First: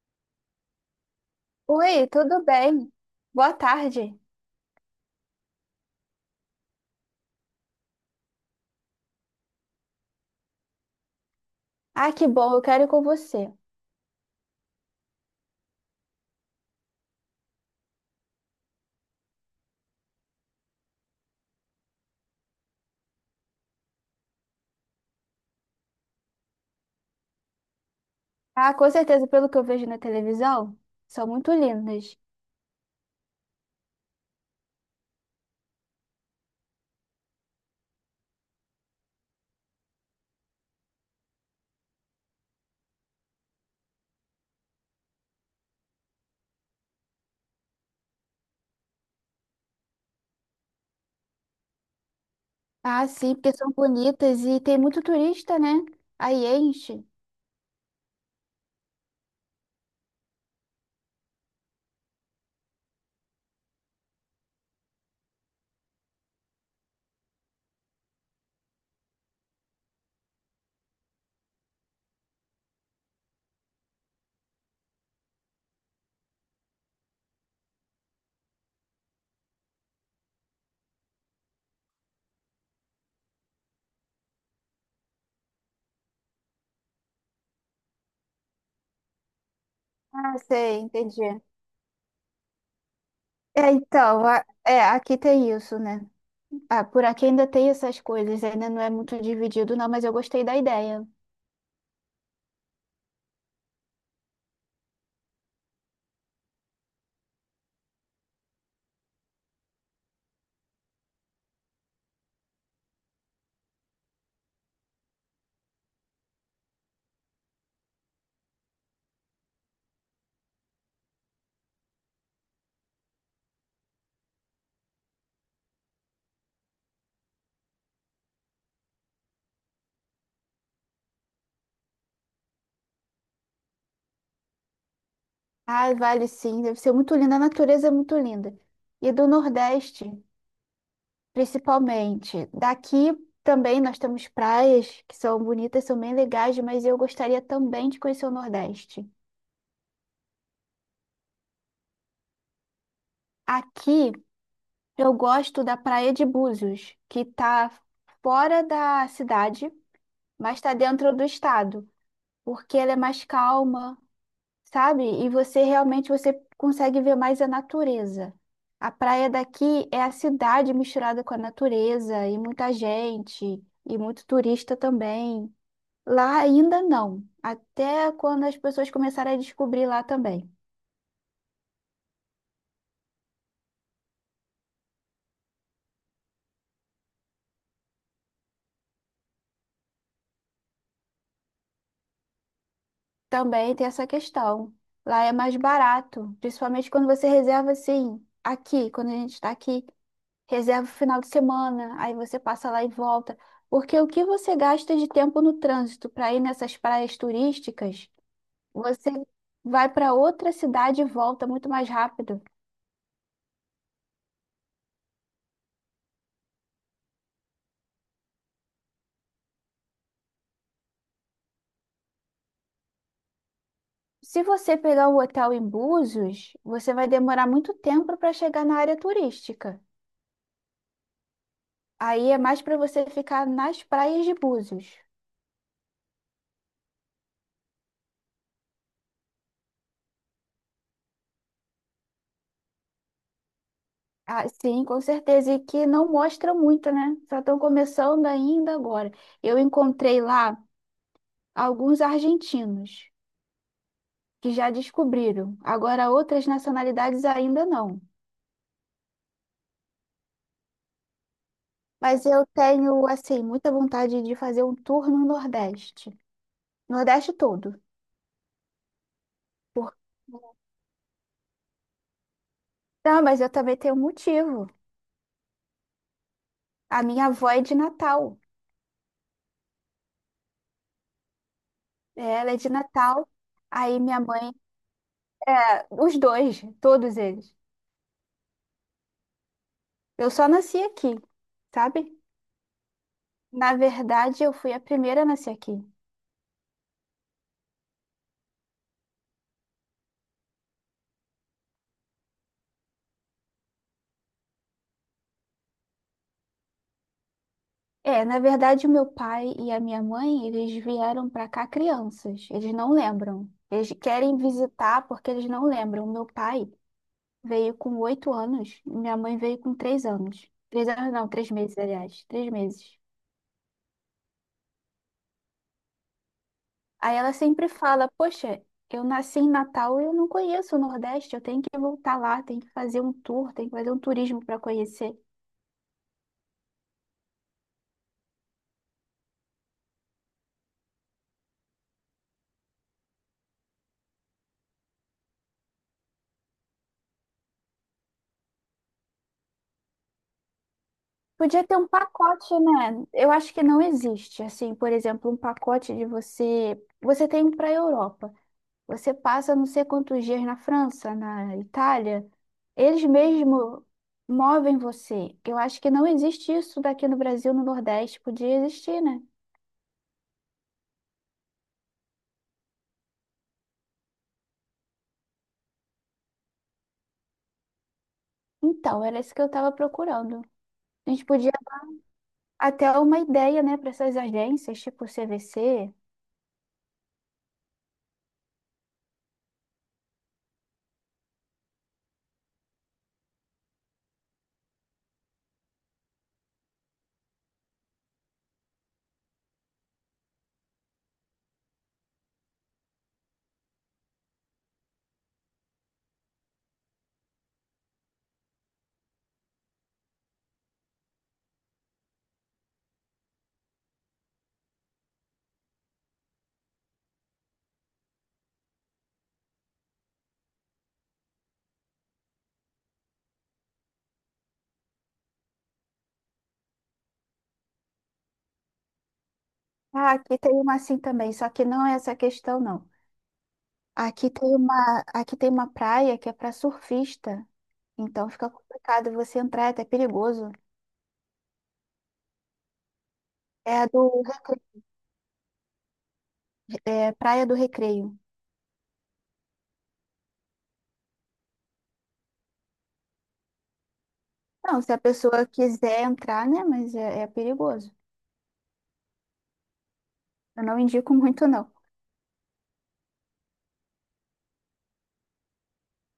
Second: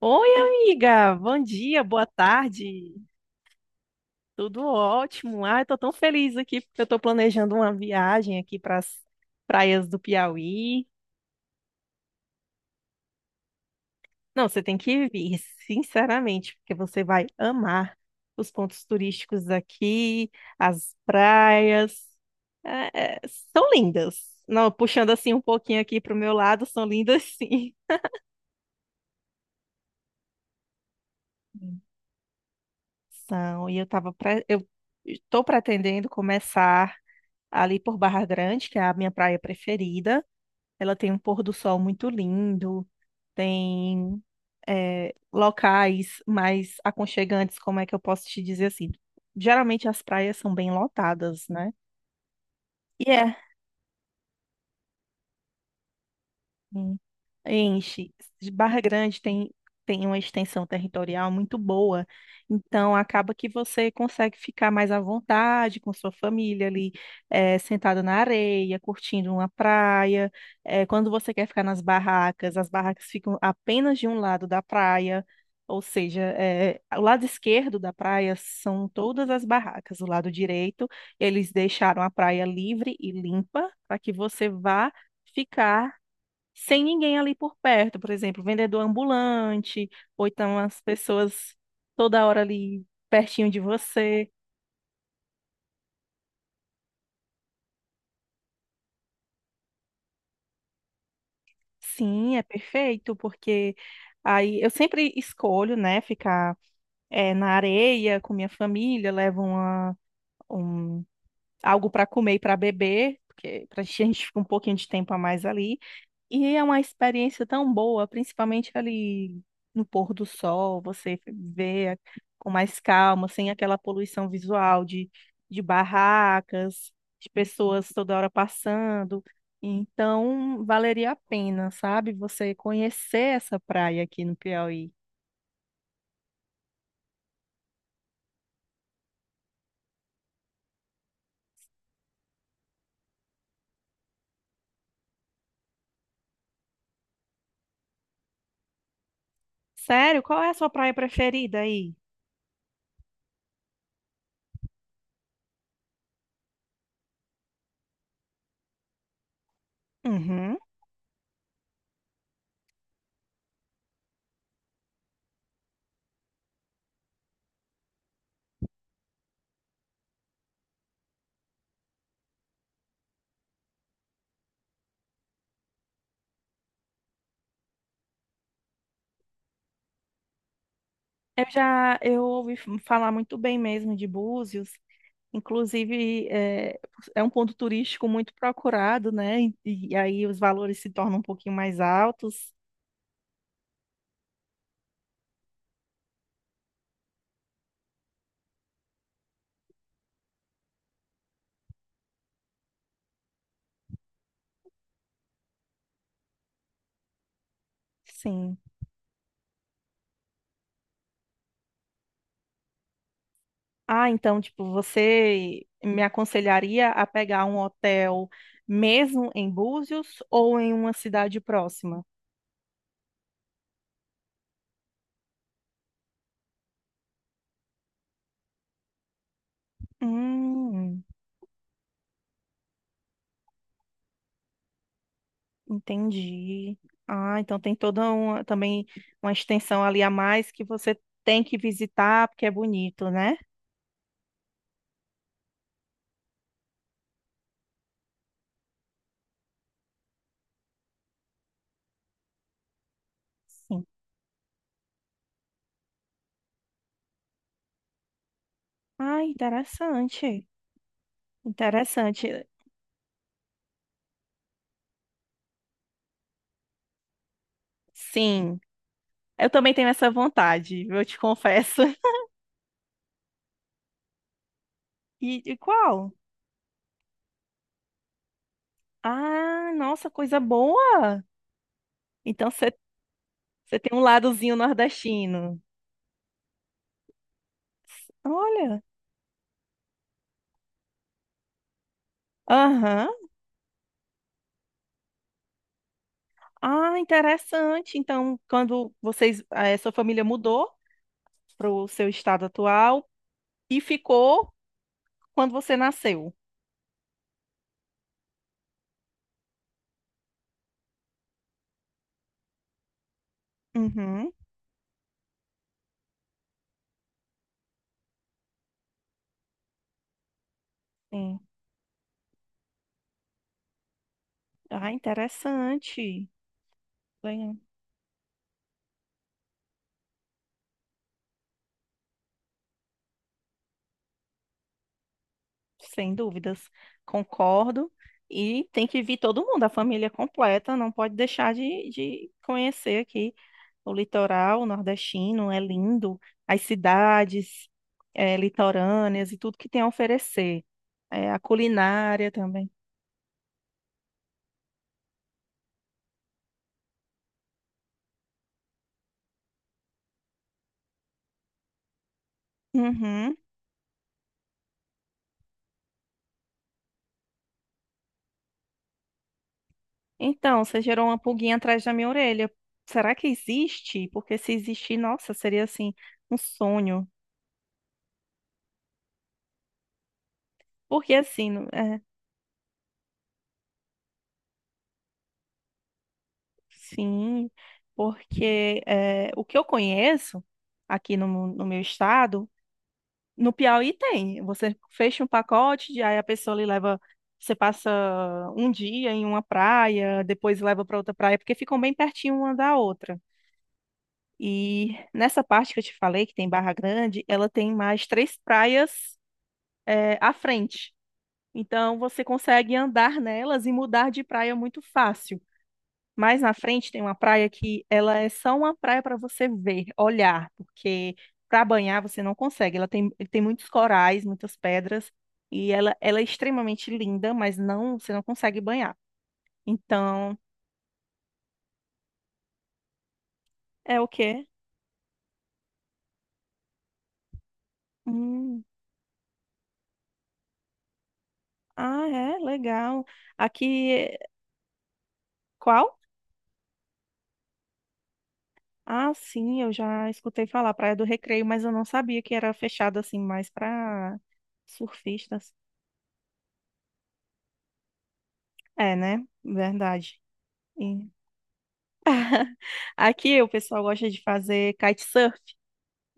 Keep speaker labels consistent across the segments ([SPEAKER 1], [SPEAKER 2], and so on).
[SPEAKER 1] Oi, amiga. Bom dia, boa
[SPEAKER 2] Oi, tudo bem?
[SPEAKER 1] tarde.
[SPEAKER 2] Boa tarde.
[SPEAKER 1] Tudo ótimo. Ai, tô tão feliz aqui porque eu tô planejando uma viagem aqui para as praias do Piauí.
[SPEAKER 2] Ah, que bom, eu quero ir com você.
[SPEAKER 1] Não, você tem que vir, sinceramente, porque você vai amar os pontos turísticos daqui, as praias. É, são lindas. Não, puxando assim um pouquinho aqui pro meu lado, são lindas sim.
[SPEAKER 2] Ah, com certeza, pelo que eu vejo na televisão, são muito lindas.
[SPEAKER 1] São. E eu estou pretendendo começar ali por Barra Grande, que é a minha praia preferida. Ela tem um pôr do sol muito lindo, tem locais mais aconchegantes, como é que eu posso te dizer assim? Geralmente as praias são bem lotadas, né?
[SPEAKER 2] Ah,
[SPEAKER 1] E
[SPEAKER 2] sim,
[SPEAKER 1] é.
[SPEAKER 2] porque são bonitas e tem muito turista, né? Aí
[SPEAKER 1] Hum.
[SPEAKER 2] enche.
[SPEAKER 1] Enche. Barra Grande tem uma extensão territorial muito boa, então acaba que você consegue ficar mais à vontade com sua família ali, sentada na areia, curtindo uma praia. Quando você quer ficar nas barracas, as barracas ficam apenas de um lado da praia, ou seja, o lado esquerdo da praia são todas as barracas, o lado direito, eles deixaram a praia livre e limpa para que você vá. Ficar sem ninguém ali por perto, por exemplo, vendedor ambulante, ou
[SPEAKER 2] Ah,
[SPEAKER 1] então
[SPEAKER 2] sei,
[SPEAKER 1] as
[SPEAKER 2] entendi.
[SPEAKER 1] pessoas toda hora ali pertinho de
[SPEAKER 2] É, então,
[SPEAKER 1] você.
[SPEAKER 2] é, aqui tem isso, né? Ah, por aqui ainda tem essas coisas, ainda não é muito dividido, não, mas eu gostei da ideia.
[SPEAKER 1] Sim, é perfeito, porque aí eu sempre escolho, né, ficar na areia com minha família, levo uma, um, algo para comer e para beber, porque pra gente, a gente fica um pouquinho de tempo a mais ali. E é uma experiência tão boa, principalmente ali no pôr do sol, você com mais calma, sem aquela poluição visual de barracas, de pessoas toda hora passando. Então, valeria a pena, sabe? Você conhecer essa praia aqui no Piauí.
[SPEAKER 2] Ah, vale sim, deve ser muito linda, a natureza é muito linda. E do Nordeste. Principalmente. Daqui também nós temos praias que são bonitas, são bem legais, mas eu gostaria também de conhecer o Nordeste.
[SPEAKER 1] Sério? Qual é a sua praia preferida aí?
[SPEAKER 2] Aqui eu gosto da Praia de Búzios, que está fora da cidade, mas
[SPEAKER 1] Uhum.
[SPEAKER 2] está dentro do estado, porque ela é mais calma, sabe? E você realmente você consegue ver mais a natureza. A praia daqui é a cidade misturada com a natureza e muita gente e muito turista também. Lá ainda não, até quando as pessoas começarem a descobrir lá também.
[SPEAKER 1] Eu já eu ouvi falar muito bem mesmo de Búzios. Inclusive, é um ponto turístico muito procurado, né? E aí os valores se tornam um pouquinho mais altos.
[SPEAKER 2] Também tem essa questão. Lá é mais barato, principalmente quando você reserva assim, aqui, quando a gente está aqui, reserva o final de semana, aí você passa lá e volta. Porque o que você gasta de tempo no trânsito para ir nessas praias turísticas,
[SPEAKER 1] Sim.
[SPEAKER 2] você vai para outra cidade e volta muito mais rápido.
[SPEAKER 1] Ah, então, tipo, você me aconselharia a pegar um hotel mesmo em Búzios ou em uma cidade próxima?
[SPEAKER 2] Se você pegar um hotel em Búzios, você vai demorar muito tempo para chegar na área turística.
[SPEAKER 1] Hum,
[SPEAKER 2] Aí é mais para você ficar nas praias de Búzios.
[SPEAKER 1] entendi. Ah, então tem toda uma, também uma extensão ali a mais que você tem que visitar porque é bonito, né?
[SPEAKER 2] Ah, sim, com certeza. E que não mostra muito, né? Só estão começando ainda agora. Eu encontrei lá alguns argentinos
[SPEAKER 1] Sim.
[SPEAKER 2] que já descobriram. Agora, outras nacionalidades ainda não.
[SPEAKER 1] Ah, interessante.
[SPEAKER 2] Mas
[SPEAKER 1] Interessante.
[SPEAKER 2] eu tenho, assim, muita vontade de fazer um tour no Nordeste. Nordeste todo.
[SPEAKER 1] Sim, eu também tenho
[SPEAKER 2] Por-
[SPEAKER 1] essa vontade, eu te confesso.
[SPEAKER 2] Não, mas eu também tenho um motivo.
[SPEAKER 1] E qual?
[SPEAKER 2] A minha avó é de Natal.
[SPEAKER 1] Ah, nossa, coisa boa!
[SPEAKER 2] É,
[SPEAKER 1] Então
[SPEAKER 2] ela é de
[SPEAKER 1] você
[SPEAKER 2] Natal.
[SPEAKER 1] você tem
[SPEAKER 2] Aí
[SPEAKER 1] um
[SPEAKER 2] minha mãe,
[SPEAKER 1] ladozinho nordestino.
[SPEAKER 2] é, os dois, todos eles.
[SPEAKER 1] Olha,
[SPEAKER 2] Eu só nasci aqui, sabe?
[SPEAKER 1] aham.
[SPEAKER 2] Na verdade, eu fui a primeira a nascer aqui.
[SPEAKER 1] Ah, interessante. Então, quando vocês, a sua família mudou para o seu estado atual e ficou quando você nasceu.
[SPEAKER 2] É, na verdade, o meu pai e a minha mãe, eles vieram pra cá crianças. Eles não lembram. Eles
[SPEAKER 1] Uhum,
[SPEAKER 2] querem visitar porque eles não lembram. Meu pai veio com 8 anos, minha mãe veio com 3 anos. 3 anos não,
[SPEAKER 1] sim.
[SPEAKER 2] 3 meses, aliás. 3 meses.
[SPEAKER 1] Ah, interessante.
[SPEAKER 2] Aí ela
[SPEAKER 1] Bem,
[SPEAKER 2] sempre fala: "Poxa, eu nasci em Natal e eu não conheço o Nordeste, eu tenho que voltar lá, tenho que fazer um tour, tenho que fazer um turismo para conhecer."
[SPEAKER 1] sem dúvidas, concordo. E tem que vir todo mundo, a família completa, não pode deixar de conhecer aqui o litoral nordestino, é lindo, as cidades litorâneas e tudo que tem a oferecer. A
[SPEAKER 2] Podia ter um
[SPEAKER 1] culinária
[SPEAKER 2] pacote,
[SPEAKER 1] também.
[SPEAKER 2] né? Eu acho que não existe, assim, por exemplo, um pacote de você. Você tem para a Europa, você passa não sei quantos dias na França, na Itália, eles
[SPEAKER 1] Uhum.
[SPEAKER 2] mesmo movem você. Eu acho que não existe isso daqui no Brasil, no Nordeste, podia existir, né?
[SPEAKER 1] Então, você gerou uma pulguinha atrás da minha orelha. Será que existe? Porque se existir, nossa, seria assim, um sonho.
[SPEAKER 2] Então, era isso que eu estava procurando. A
[SPEAKER 1] Porque
[SPEAKER 2] gente
[SPEAKER 1] assim,
[SPEAKER 2] podia
[SPEAKER 1] no-
[SPEAKER 2] até uma ideia, né, para essas agências, tipo CVC.
[SPEAKER 1] Sim, porque é, o que eu conheço aqui no, no meu estado, no Piauí tem. Você fecha um pacote, aí a pessoa lhe leva, você passa um dia em uma praia, depois leva para outra praia, porque ficam bem pertinho uma da outra. E nessa parte que eu te falei, que tem Barra Grande, ela tem mais três praias à frente. Então você consegue andar nelas e mudar de praia muito fácil. Mais na frente tem uma praia que ela é só uma praia para você ver, olhar, porque para banhar você não consegue. Ela tem muitos corais, muitas pedras, e ela é extremamente linda, mas não, você não consegue banhar.
[SPEAKER 2] Ah,
[SPEAKER 1] Então,
[SPEAKER 2] aqui tem uma assim também, só que não é essa questão, não.
[SPEAKER 1] é o
[SPEAKER 2] Aqui
[SPEAKER 1] quê?
[SPEAKER 2] tem uma, aqui tem uma praia que é para surfista, então fica
[SPEAKER 1] Hum,
[SPEAKER 2] complicado você entrar, é até perigoso.
[SPEAKER 1] ah, é, legal.
[SPEAKER 2] É a
[SPEAKER 1] Aqui,
[SPEAKER 2] do,
[SPEAKER 1] qual?
[SPEAKER 2] é Praia do Recreio.
[SPEAKER 1] Ah, sim, eu já escutei falar, Praia do Recreio, mas eu não sabia que era fechada assim mais para
[SPEAKER 2] Não, se a pessoa
[SPEAKER 1] surfistas.
[SPEAKER 2] quiser entrar, né, mas é perigoso.
[SPEAKER 1] É, né? Verdade.
[SPEAKER 2] Eu não
[SPEAKER 1] E-
[SPEAKER 2] indico muito, não.
[SPEAKER 1] Aqui o pessoal gosta de fazer kitesurf.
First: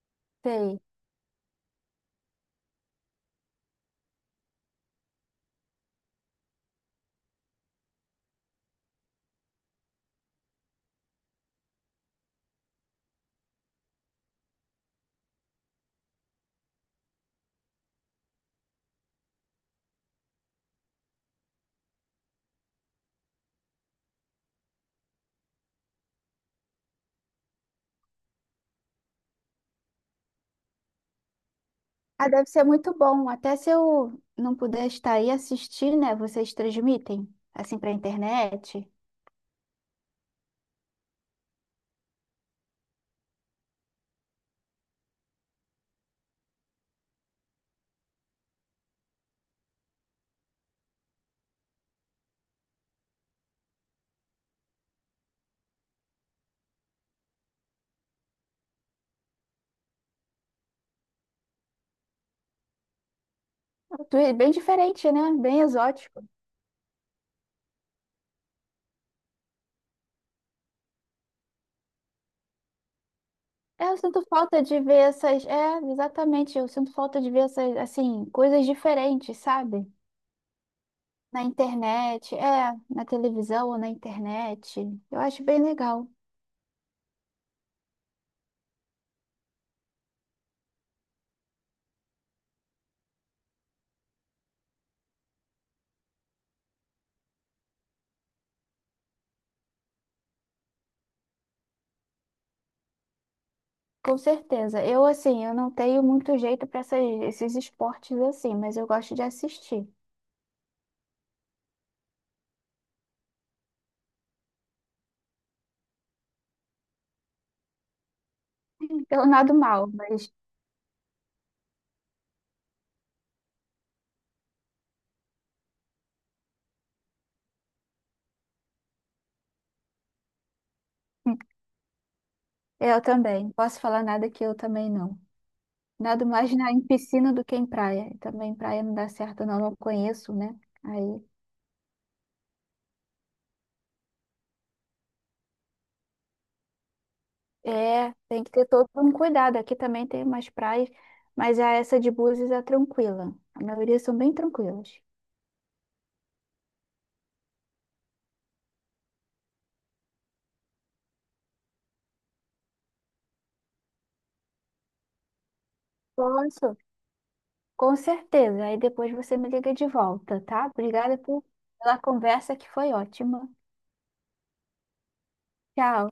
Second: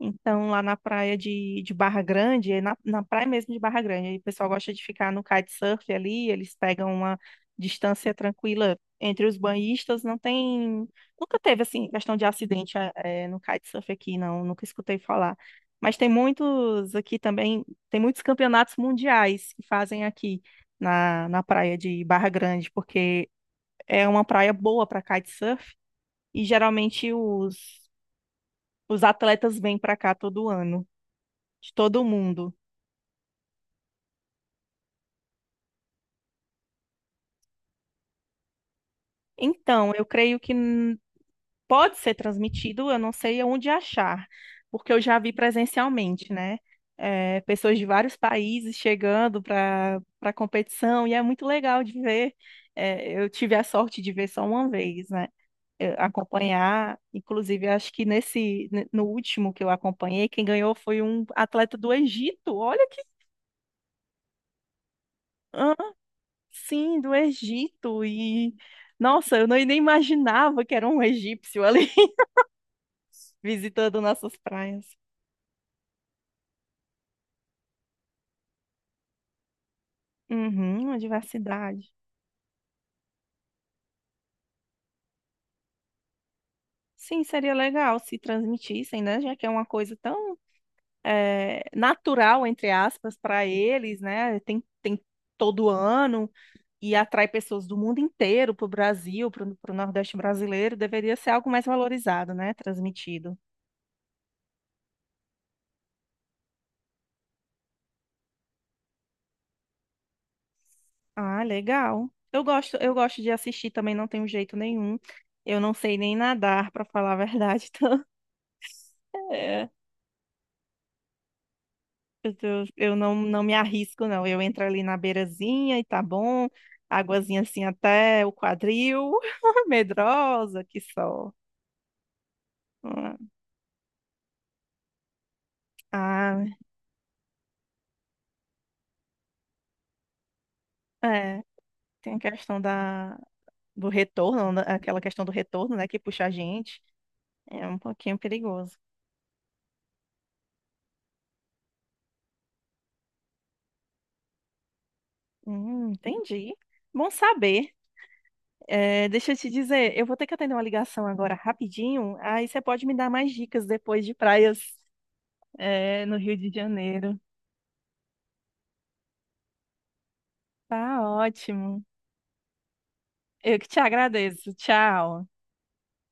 [SPEAKER 1] Então, lá na
[SPEAKER 2] Sei.
[SPEAKER 1] praia de Barra Grande, é na, na praia mesmo de Barra Grande, aí o pessoal gosta de ficar no kitesurf ali, eles pegam uma distância tranquila entre os banhistas, não tem... Nunca teve, assim, questão de acidente no kitesurf aqui, não, nunca escutei falar. Mas tem muitos aqui também, tem muitos campeonatos mundiais que fazem aqui na, na praia de Barra Grande, porque é uma praia boa para kitesurf, e geralmente os atletas vêm para cá todo ano, de todo
[SPEAKER 2] Ah, deve
[SPEAKER 1] mundo.
[SPEAKER 2] ser muito bom. Até se eu não puder estar aí assistir, né, vocês transmitem, assim, para internet.
[SPEAKER 1] Então, eu creio que pode ser transmitido, eu não sei onde achar, porque eu já vi presencialmente, né? É, pessoas de vários países chegando para para a competição, e é muito legal de ver. É, eu tive a sorte de ver só uma vez, né? Eu acompanhar, inclusive, eu acho que no último que eu acompanhei, quem ganhou foi um atleta do Egito. Olha que.
[SPEAKER 2] Bem diferente, né? Bem exótico.
[SPEAKER 1] Sim, do Egito. E nossa, eu não- nem imaginava que era um egípcio ali
[SPEAKER 2] É, eu
[SPEAKER 1] visitando
[SPEAKER 2] sinto
[SPEAKER 1] nossas
[SPEAKER 2] falta de
[SPEAKER 1] praias.
[SPEAKER 2] ver essas. É, exatamente. Eu sinto falta de ver essas, assim, coisas diferentes, sabe?
[SPEAKER 1] Uhum, uma
[SPEAKER 2] Na
[SPEAKER 1] diversidade.
[SPEAKER 2] internet, é, na televisão ou na internet. Eu acho bem legal.
[SPEAKER 1] Sim, seria legal se transmitissem, né? Já que é uma coisa tão natural, entre aspas, para eles, né? Tem todo ano e atrai pessoas do mundo inteiro para o Brasil, para o Nordeste brasileiro. Deveria ser algo mais valorizado, né? Transmitido.
[SPEAKER 2] Com certeza. Eu, assim, eu não tenho muito jeito para esses esportes assim, mas eu gosto de assistir.
[SPEAKER 1] Ah, legal. Eu gosto de assistir também, não tenho jeito nenhum. Eu não sei nem nadar, pra falar a verdade.
[SPEAKER 2] Eu
[SPEAKER 1] Então,
[SPEAKER 2] nado
[SPEAKER 1] é,
[SPEAKER 2] mal, mas
[SPEAKER 1] eu, eu não, não me arrisco, não. Eu entro ali na beirazinha e tá bom. Águazinha assim até o quadril. Medrosa, que só.
[SPEAKER 2] eu
[SPEAKER 1] Ah,
[SPEAKER 2] também. Não posso falar nada que eu também não. Nado mais
[SPEAKER 1] ah,
[SPEAKER 2] na, em piscina do que em praia. E também praia não dá certo, não. Não conheço, né? Aí.
[SPEAKER 1] é. Tem a questão da, do retorno, né, aquela questão do retorno, né, que puxa a gente. É um
[SPEAKER 2] É,
[SPEAKER 1] pouquinho
[SPEAKER 2] tem que ter
[SPEAKER 1] perigoso.
[SPEAKER 2] todo um cuidado. Aqui também tem umas praias, mas a essa de Búzios é tranquila. A maioria são bem tranquilas.
[SPEAKER 1] Entendi. Bom saber. É, deixa eu te dizer, eu vou ter que atender uma ligação agora rapidinho, aí você pode me dar mais dicas depois de praias, é, no Rio de
[SPEAKER 2] Posso?
[SPEAKER 1] Janeiro.
[SPEAKER 2] Com certeza. Aí depois você me liga de volta, tá?
[SPEAKER 1] Tá
[SPEAKER 2] Obrigada
[SPEAKER 1] ótimo.
[SPEAKER 2] pela conversa que foi ótima.
[SPEAKER 1] Eu que te agradeço. Tchau.
[SPEAKER 2] Tchau.